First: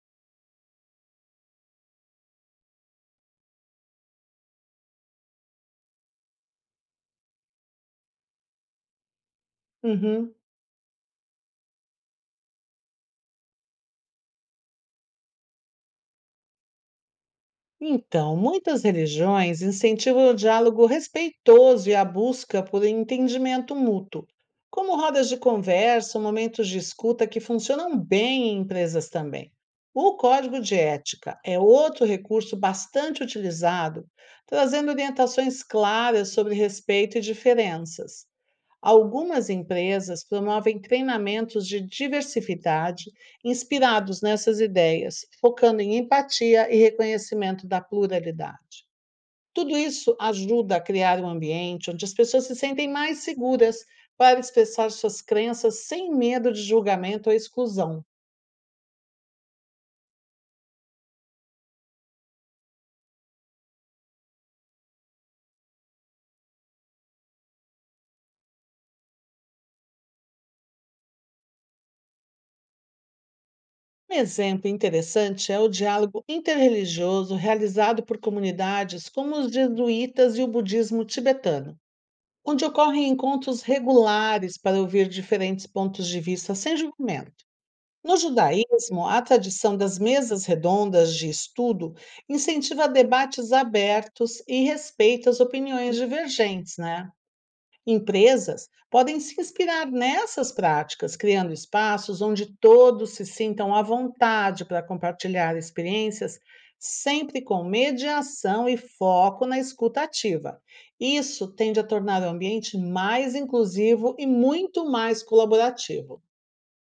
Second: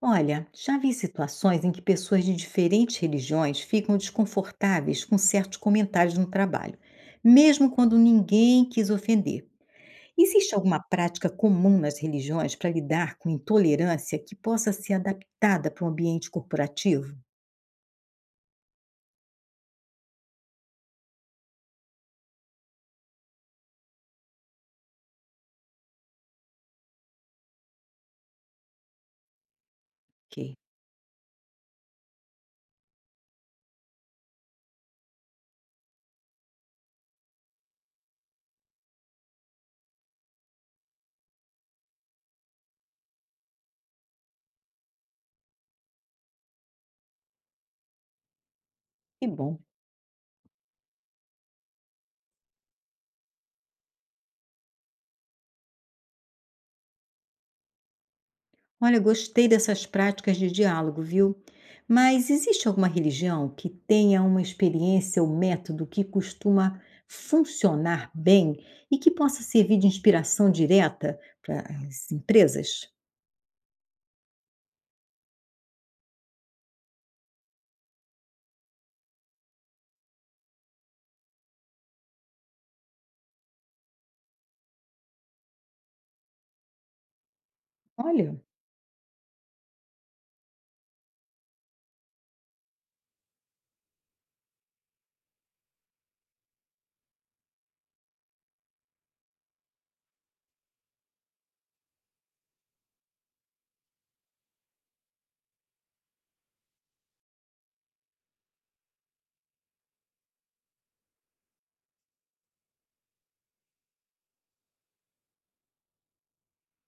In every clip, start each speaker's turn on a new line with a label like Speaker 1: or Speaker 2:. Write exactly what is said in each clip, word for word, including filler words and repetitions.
Speaker 1: Olha, já vi situações em que pessoas de diferentes religiões ficam desconfortáveis com certos comentários no trabalho, mesmo quando ninguém quis ofender.
Speaker 2: Uhum.
Speaker 1: Existe alguma prática comum nas religiões para lidar com intolerância que possa ser adaptada para um ambiente corporativo?
Speaker 2: Então, muitas religiões incentivam o diálogo respeitoso e a busca por entendimento mútuo, como rodas de conversa ou momentos de escuta que funcionam bem em empresas também. O
Speaker 1: Ok,
Speaker 2: código de ética é outro recurso bastante utilizado, trazendo orientações claras sobre respeito e diferenças. Algumas empresas promovem treinamentos de diversidade inspirados nessas ideias, focando em empatia e reconhecimento da pluralidade.
Speaker 1: que bom.
Speaker 2: Tudo isso ajuda a criar um ambiente onde as pessoas se sentem mais seguras para expressar suas crenças sem medo de julgamento ou exclusão.
Speaker 1: Olha, gostei dessas práticas de diálogo, viu? Mas existe alguma religião que tenha uma experiência ou método que costuma funcionar bem e que possa servir de inspiração direta para as empresas?
Speaker 2: Um exemplo interessante é o diálogo interreligioso realizado por comunidades como os jesuítas e o budismo tibetano onde ocorrem encontros regulares para ouvir diferentes pontos de vista sem julgamento. No
Speaker 1: Olha,
Speaker 2: judaísmo, a tradição das mesas redondas de estudo incentiva debates abertos e respeita as opiniões divergentes, né? Empresas podem se inspirar nessas práticas, criando espaços onde todos se sintam à vontade para compartilhar experiências, sempre com mediação e foco na escuta ativa. Isso tende a tornar o ambiente mais inclusivo e muito mais colaborativo.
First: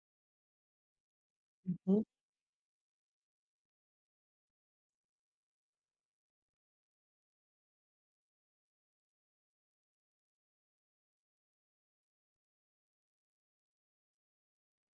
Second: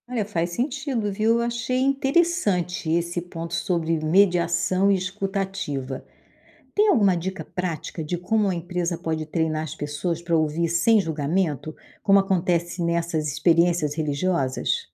Speaker 1: olha, faz sentido, viu? Eu Achei
Speaker 2: Hum.
Speaker 1: interessante esse ponto sobre mediação e escutativa. Tem alguma dica prática de como a empresa pode treinar as pessoas para ouvir sem julgamento, como acontece nessas experiências religiosas?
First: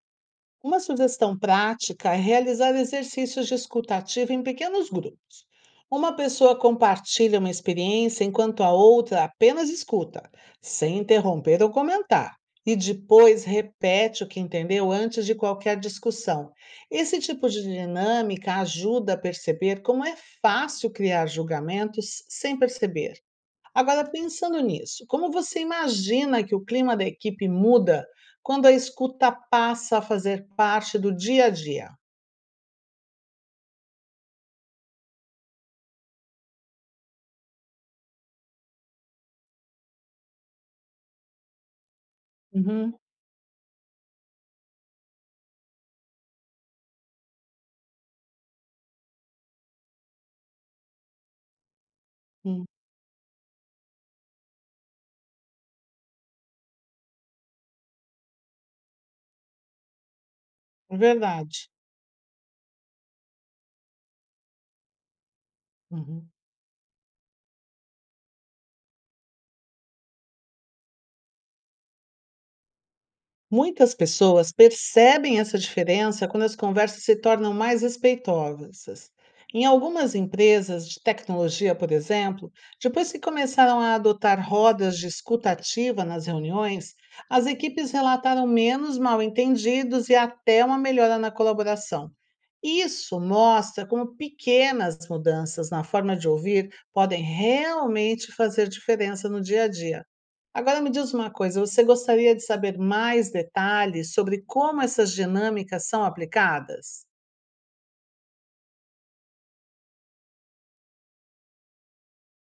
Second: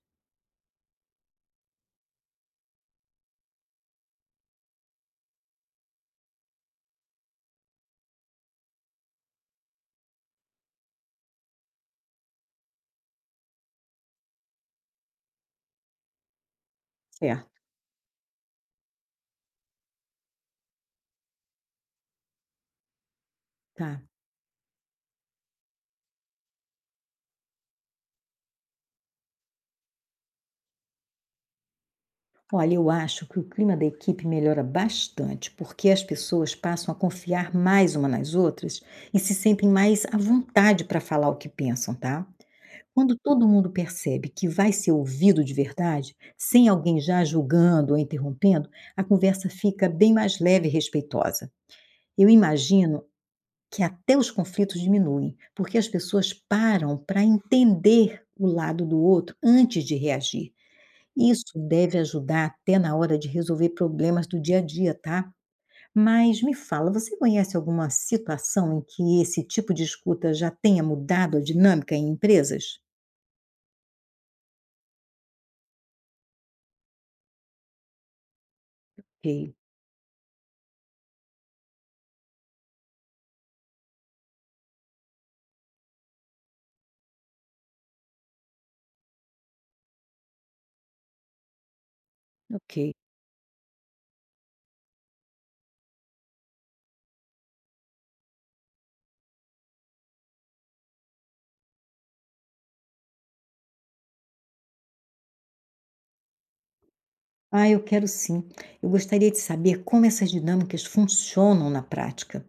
Speaker 2: Uma sugestão prática é realizar exercícios de escuta ativa em pequenos grupos. Uma pessoa compartilha uma experiência enquanto a outra apenas escuta, sem interromper ou comentar, e depois repete o que entendeu antes de qualquer discussão. Esse tipo
Speaker 1: Certo.
Speaker 2: de dinâmica ajuda a perceber como é fácil criar julgamentos sem perceber.
Speaker 1: Tá.
Speaker 2: Agora, pensando nisso, como você imagina que o clima da equipe muda quando a escuta passa a fazer parte do dia a dia?
Speaker 1: Olha, eu acho que o clima da equipe melhora bastante, porque as pessoas passam a confiar mais uma nas outras e se sentem mais à vontade para falar o que pensam, tá?
Speaker 2: Uhum,
Speaker 1: Quando todo mundo percebe que vai ser ouvido de verdade, sem alguém já julgando ou interrompendo, a conversa fica bem mais leve e respeitosa. Eu
Speaker 2: hum.
Speaker 1: imagino que até os conflitos diminuem, porque as pessoas param para entender o lado do outro antes de reagir. Isso
Speaker 2: Verdade.
Speaker 1: deve ajudar até na hora de resolver problemas do dia a dia, tá?
Speaker 2: Uhum.
Speaker 1: Mas me fala, você conhece alguma situação em que esse tipo de escuta já tenha mudado a dinâmica em empresas?
Speaker 2: Muitas pessoas percebem essa diferença quando as conversas se tornam mais respeitosas.
Speaker 1: Ok,
Speaker 2: Em algumas empresas de tecnologia, por exemplo, depois que começaram a adotar rodas de escuta ativa nas reuniões, as equipes relataram menos mal-entendidos e até uma melhora na colaboração.
Speaker 1: ok.
Speaker 2: Isso mostra como pequenas mudanças na forma de ouvir podem realmente fazer diferença no dia a dia. Agora me diz uma coisa, você gostaria de saber mais detalhes sobre como essas dinâmicas são aplicadas?
Speaker 1: Ah, eu quero sim. Eu gostaria de saber como essas dinâmicas funcionam na prática.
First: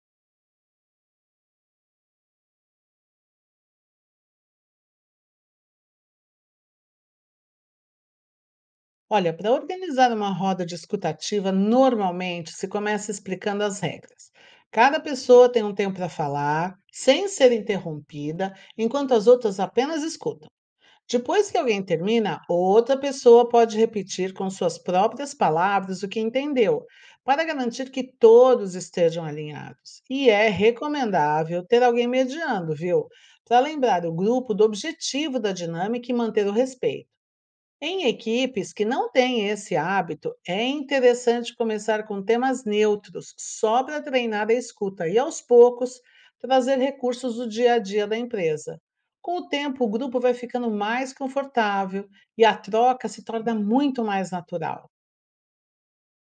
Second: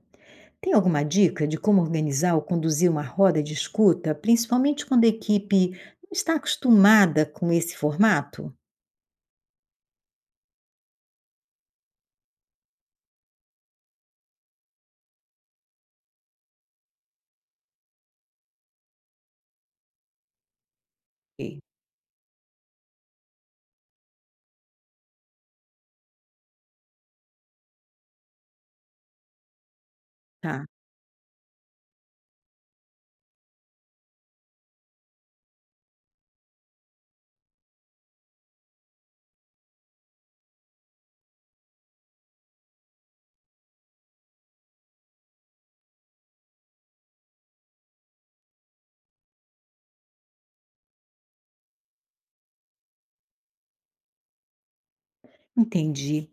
Speaker 1: Tem alguma dica de como organizar ou conduzir uma roda de escuta, principalmente quando a equipe não está acostumada com esse formato?
Speaker 2: Olha, para organizar uma roda discutativa, normalmente se começa explicando as regras. Cada pessoa tem um tempo para falar, sem ser interrompida, enquanto as outras apenas escutam. Depois que
Speaker 1: Ok.
Speaker 2: alguém termina, outra pessoa pode repetir com suas próprias palavras o que entendeu, para garantir que todos estejam alinhados. E é
Speaker 1: Tá,
Speaker 2: recomendável ter alguém mediando, viu? Para lembrar o grupo do objetivo da dinâmica e manter o respeito. Em equipes que não têm esse hábito, é interessante começar com temas neutros, só para treinar a escuta e, aos poucos, trazer recursos do dia a dia da empresa. Com o tempo, o grupo vai ficando mais confortável e a troca se torna muito mais natural.
Speaker 1: entendi.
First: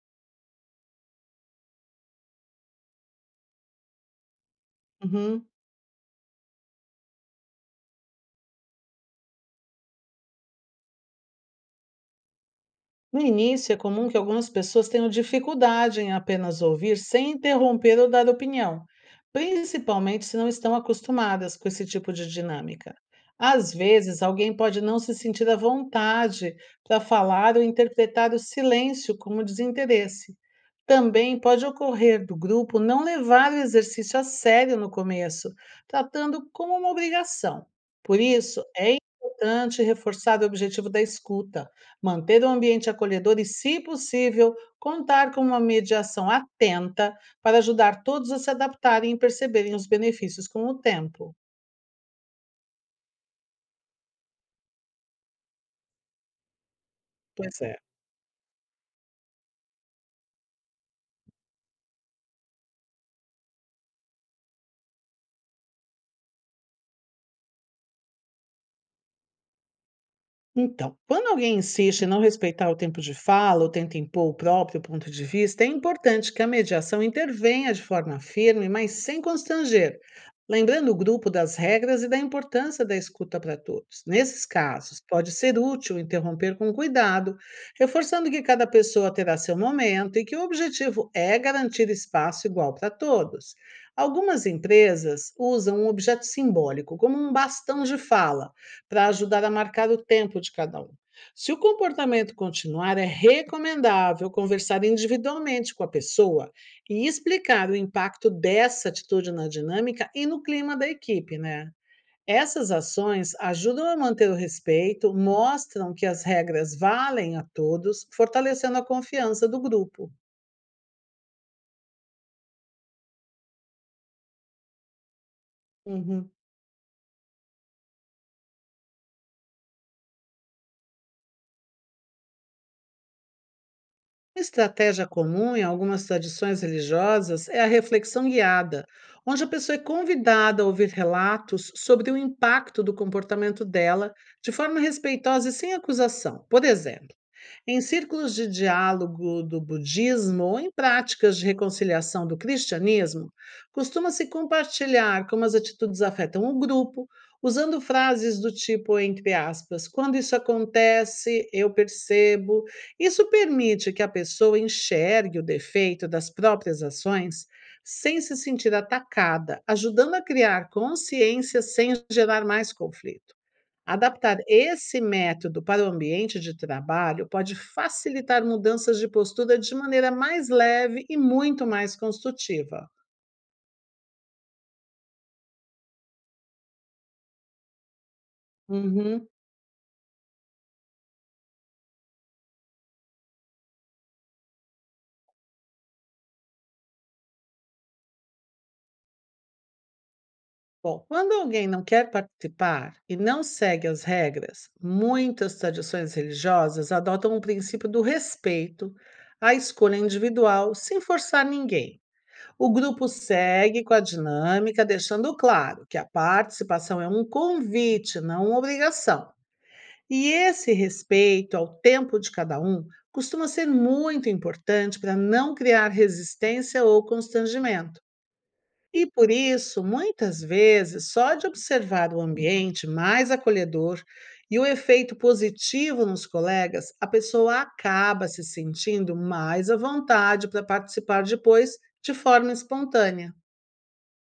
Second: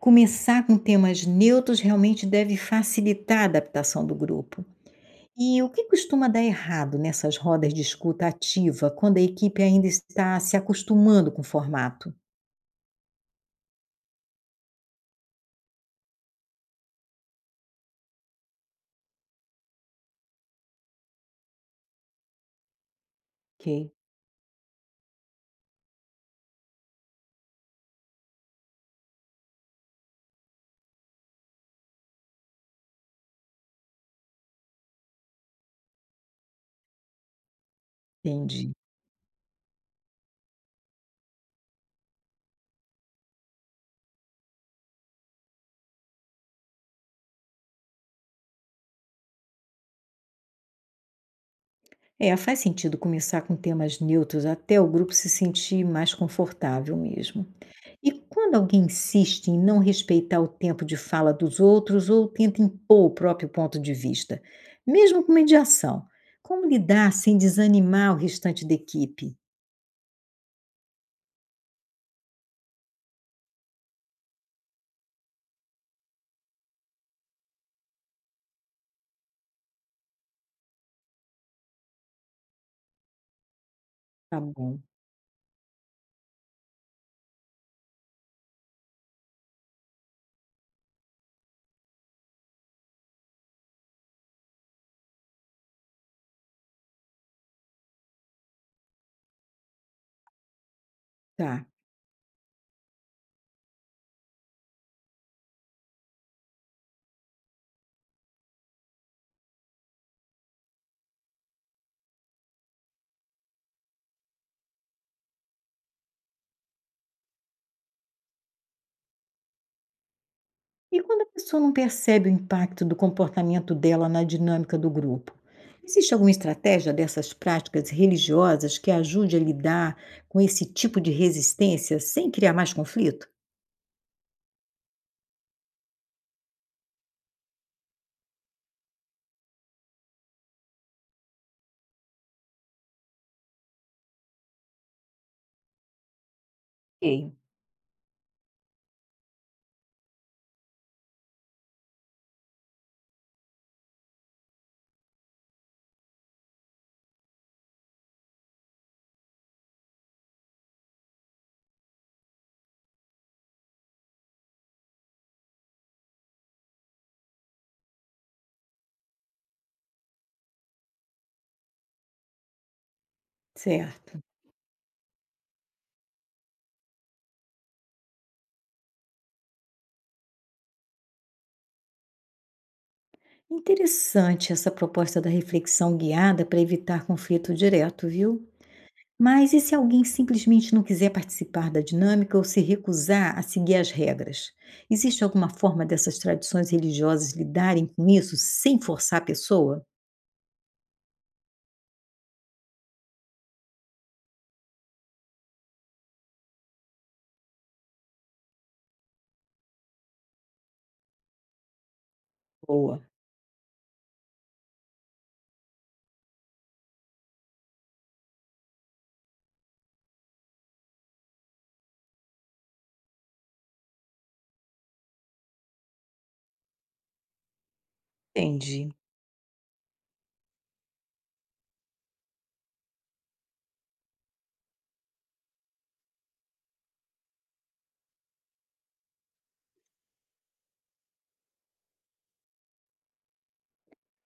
Speaker 1: Começar com temas neutros realmente deve facilitar a adaptação do grupo.
Speaker 2: Uhum.
Speaker 1: E o que costuma dar errado nessas rodas de escuta ativa, quando a equipe ainda está se acostumando com o formato?
Speaker 2: No início, é comum que algumas pessoas tenham dificuldade em apenas ouvir sem interromper ou dar opinião, principalmente se não estão acostumadas com esse tipo de dinâmica. Às
Speaker 1: Ok.
Speaker 2: vezes, alguém pode não se sentir à vontade para falar ou interpretar o silêncio como desinteresse. Também pode ocorrer do grupo não levar o exercício a sério no começo, tratando como uma obrigação. Por isso,
Speaker 1: Entendi.
Speaker 2: é importante reforçar o objetivo da escuta, manter o ambiente acolhedor e, se possível, contar com uma mediação atenta para ajudar todos a se adaptarem e perceberem os benefícios com o tempo.
Speaker 1: É, faz sentido começar com temas neutros até o grupo se sentir mais confortável mesmo.
Speaker 2: Pois é.
Speaker 1: E quando alguém insiste em não respeitar o tempo de fala dos outros ou tenta impor o próprio ponto de vista, mesmo com mediação, como lidar sem desanimar o restante da equipe?
Speaker 2: Então, quando alguém insiste em não respeitar o tempo de fala ou tenta impor o próprio ponto de vista, é importante que a mediação intervenha de forma firme, mas sem constranger, lembrando o grupo das regras e da importância da escuta para todos.
Speaker 1: Tá
Speaker 2: Nesses
Speaker 1: bom,
Speaker 2: casos, pode ser útil interromper com cuidado, reforçando que cada pessoa terá seu momento e que o objetivo é garantir espaço igual para todos. Algumas empresas usam um objeto simbólico, como um bastão de fala para ajudar a marcar o tempo de cada um. Se o
Speaker 1: tá.
Speaker 2: comportamento continuar, é recomendável conversar individualmente com a pessoa e explicar o impacto dessa atitude na dinâmica e no clima da equipe, né? Essas ações ajudam a manter o respeito, mostram que as regras valem a todos, fortalecendo a confiança do grupo.
Speaker 1: E quando a pessoa não percebe o impacto do comportamento dela na dinâmica do grupo? Existe
Speaker 2: Uhum.
Speaker 1: alguma estratégia dessas práticas religiosas que ajude a lidar com esse tipo de resistência sem criar mais conflito?
Speaker 2: Uma estratégia comum em algumas tradições religiosas é a reflexão guiada, onde a pessoa é convidada a ouvir relatos sobre o impacto do comportamento dela de forma respeitosa e sem acusação. Por exemplo,
Speaker 1: Sim,
Speaker 2: em círculos de diálogo do budismo ou em práticas de reconciliação do cristianismo, costuma-se compartilhar como as atitudes afetam o grupo, usando frases do tipo, entre aspas, quando isso acontece, eu percebo. Isso permite que a pessoa enxergue o defeito das próprias ações sem se sentir atacada, ajudando a criar consciência sem gerar mais conflito.
Speaker 1: certo.
Speaker 2: Adaptar esse método para o ambiente de trabalho pode facilitar mudanças de postura de maneira mais leve e muito mais construtiva.
Speaker 1: Interessante essa proposta da reflexão guiada para evitar conflito direto, viu?
Speaker 2: Uhum.
Speaker 1: Mas e se alguém simplesmente não quiser participar da dinâmica ou se recusar a seguir as regras? Existe alguma forma dessas tradições religiosas lidarem com isso sem forçar a pessoa?
Speaker 2: Bom, quando alguém não quer participar e não segue as regras, muitas tradições religiosas adotam o princípio do respeito à escolha individual, sem forçar ninguém. O
Speaker 1: Boa,
Speaker 2: grupo segue com a dinâmica, deixando claro que a participação é um convite, não uma obrigação. E esse respeito ao tempo de cada um costuma ser muito importante para não criar resistência ou constrangimento.
Speaker 1: entendi.
Speaker 2: E por isso, muitas vezes, só de observar o ambiente mais acolhedor e o efeito positivo nos colegas, a pessoa acaba se sentindo mais à vontade para participar depois de forma espontânea.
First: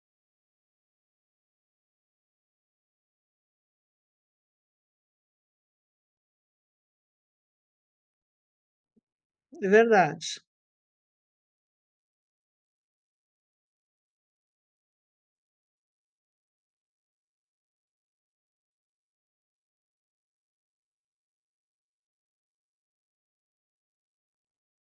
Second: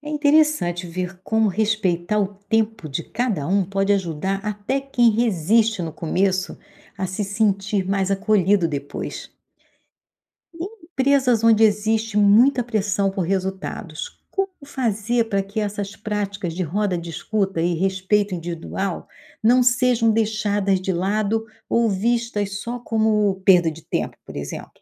Speaker 1: É interessante ver como respeitar o tempo de cada um pode ajudar até quem resiste no começo a se sentir mais acolhido depois.
Speaker 2: É verdade.
Speaker 1: Em empresas onde existe muita pressão por resultados, como fazer para que essas práticas de roda de escuta e respeito individual não sejam deixadas de lado ou vistas só como perda de tempo, por exemplo?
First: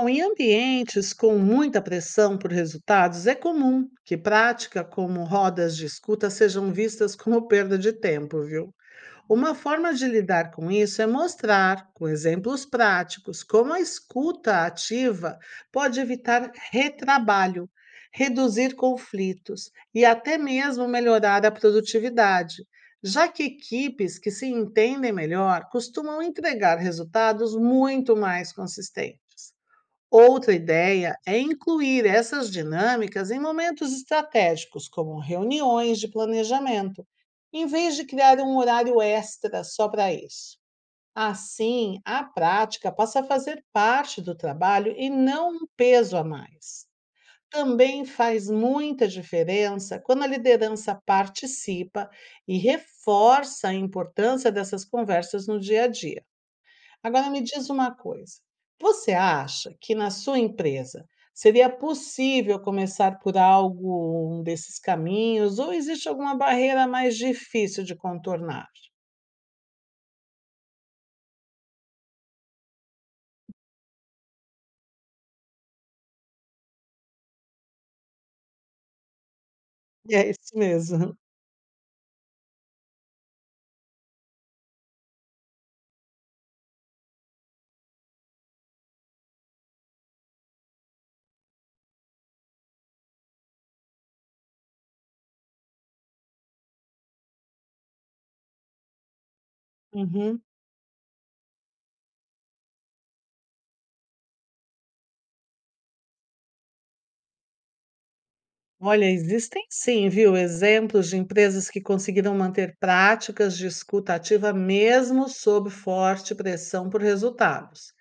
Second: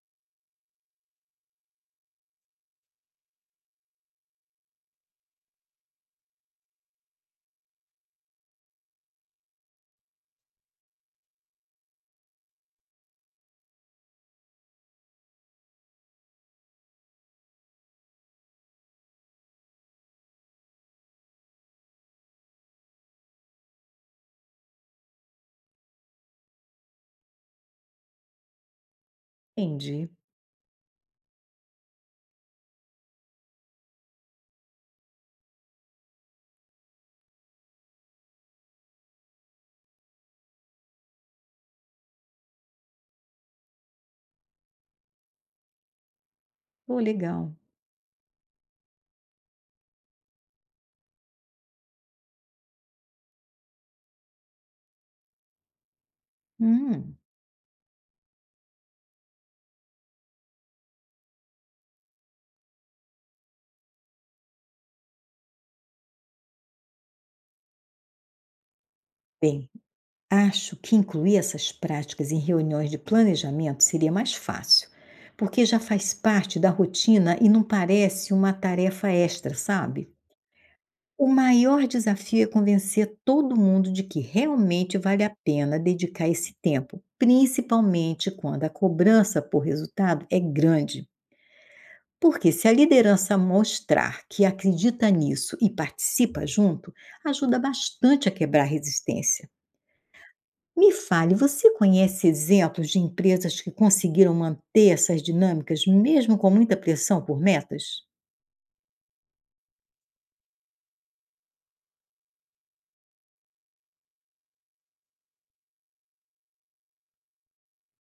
Speaker 2: Bom, em ambientes com muita pressão por resultados, é comum que prática como rodas de escuta sejam vistas como perda de tempo, viu? Uma forma de lidar com isso é mostrar, com exemplos práticos, como a escuta ativa pode evitar retrabalho, reduzir conflitos e até mesmo melhorar a produtividade. Já que equipes que se entendem melhor costumam entregar resultados muito mais consistentes.
Speaker 1: Entendi.
Speaker 2: Outra ideia é incluir essas dinâmicas em momentos estratégicos, como reuniões de planejamento, em vez de criar um horário extra só para isso. Assim, a prática passa a fazer parte do trabalho e não um peso a mais.
Speaker 1: Pô, legal.
Speaker 2: Também faz muita diferença quando a liderança participa e reforça a importância dessas conversas no dia a dia.
Speaker 1: Hum.
Speaker 2: Agora me diz uma coisa, você acha que na sua empresa seria possível começar por algum desses caminhos ou existe alguma barreira mais difícil de contornar?
Speaker 1: Bem, acho que incluir essas práticas em reuniões de planejamento seria mais fácil, porque já faz parte da rotina e não parece uma tarefa extra, sabe?
Speaker 2: É isso mesmo.
Speaker 1: O maior desafio é convencer todo mundo de que realmente vale a pena dedicar esse tempo, principalmente quando a cobrança por resultado é grande. Porque se a liderança mostrar que acredita nisso e participa junto, ajuda bastante a quebrar a resistência.
Speaker 2: Uhum.
Speaker 1: Me fale, você conhece exemplos de empresas que conseguiram manter essas dinâmicas mesmo com muita pressão por metas?
Speaker 2: Olha, existem sim, viu, exemplos de empresas que conseguiram manter práticas de escuta ativa mesmo sob forte pressão por resultados.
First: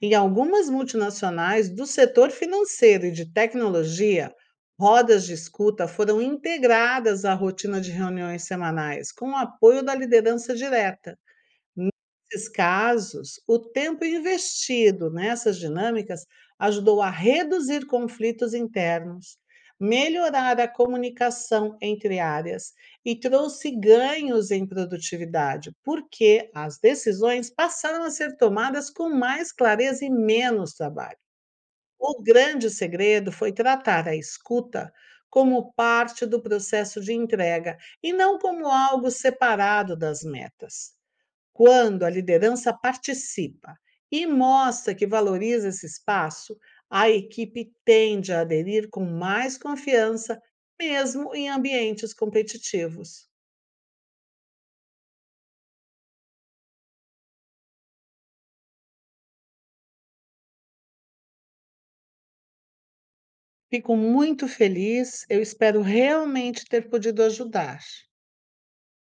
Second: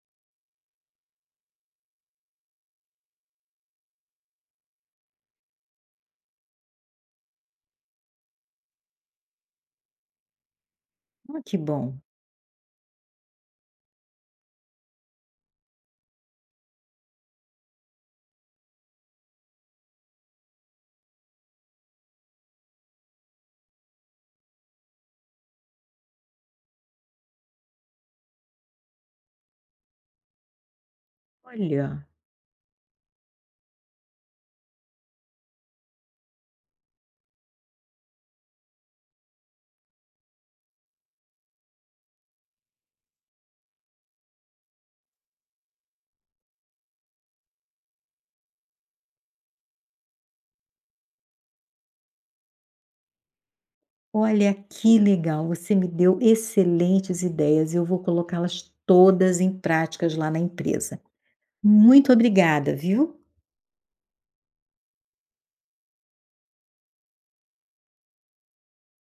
Speaker 2: Em algumas multinacionais do setor financeiro e de tecnologia, rodas de escuta foram integradas à rotina de reuniões semanais, com o apoio da liderança direta.
Speaker 1: Ah, que bom.
Speaker 2: Nesses casos, o tempo investido nessas dinâmicas ajudou a reduzir conflitos internos, melhorar a comunicação entre áreas e trouxe ganhos em produtividade, porque as decisões passaram a ser tomadas com mais clareza e menos trabalho.
Speaker 1: Olha,
Speaker 2: O grande segredo foi tratar a escuta como parte do processo de entrega e não como algo separado das metas. Quando a liderança participa e mostra que valoriza esse espaço, a equipe tende a aderir com mais confiança, mesmo em ambientes competitivos.
Speaker 1: Olha que legal, você me deu excelentes ideias, eu vou colocá-las todas em práticas lá na empresa. Muito obrigada, viu?
Speaker 2: Fico muito feliz, eu espero realmente ter podido ajudar.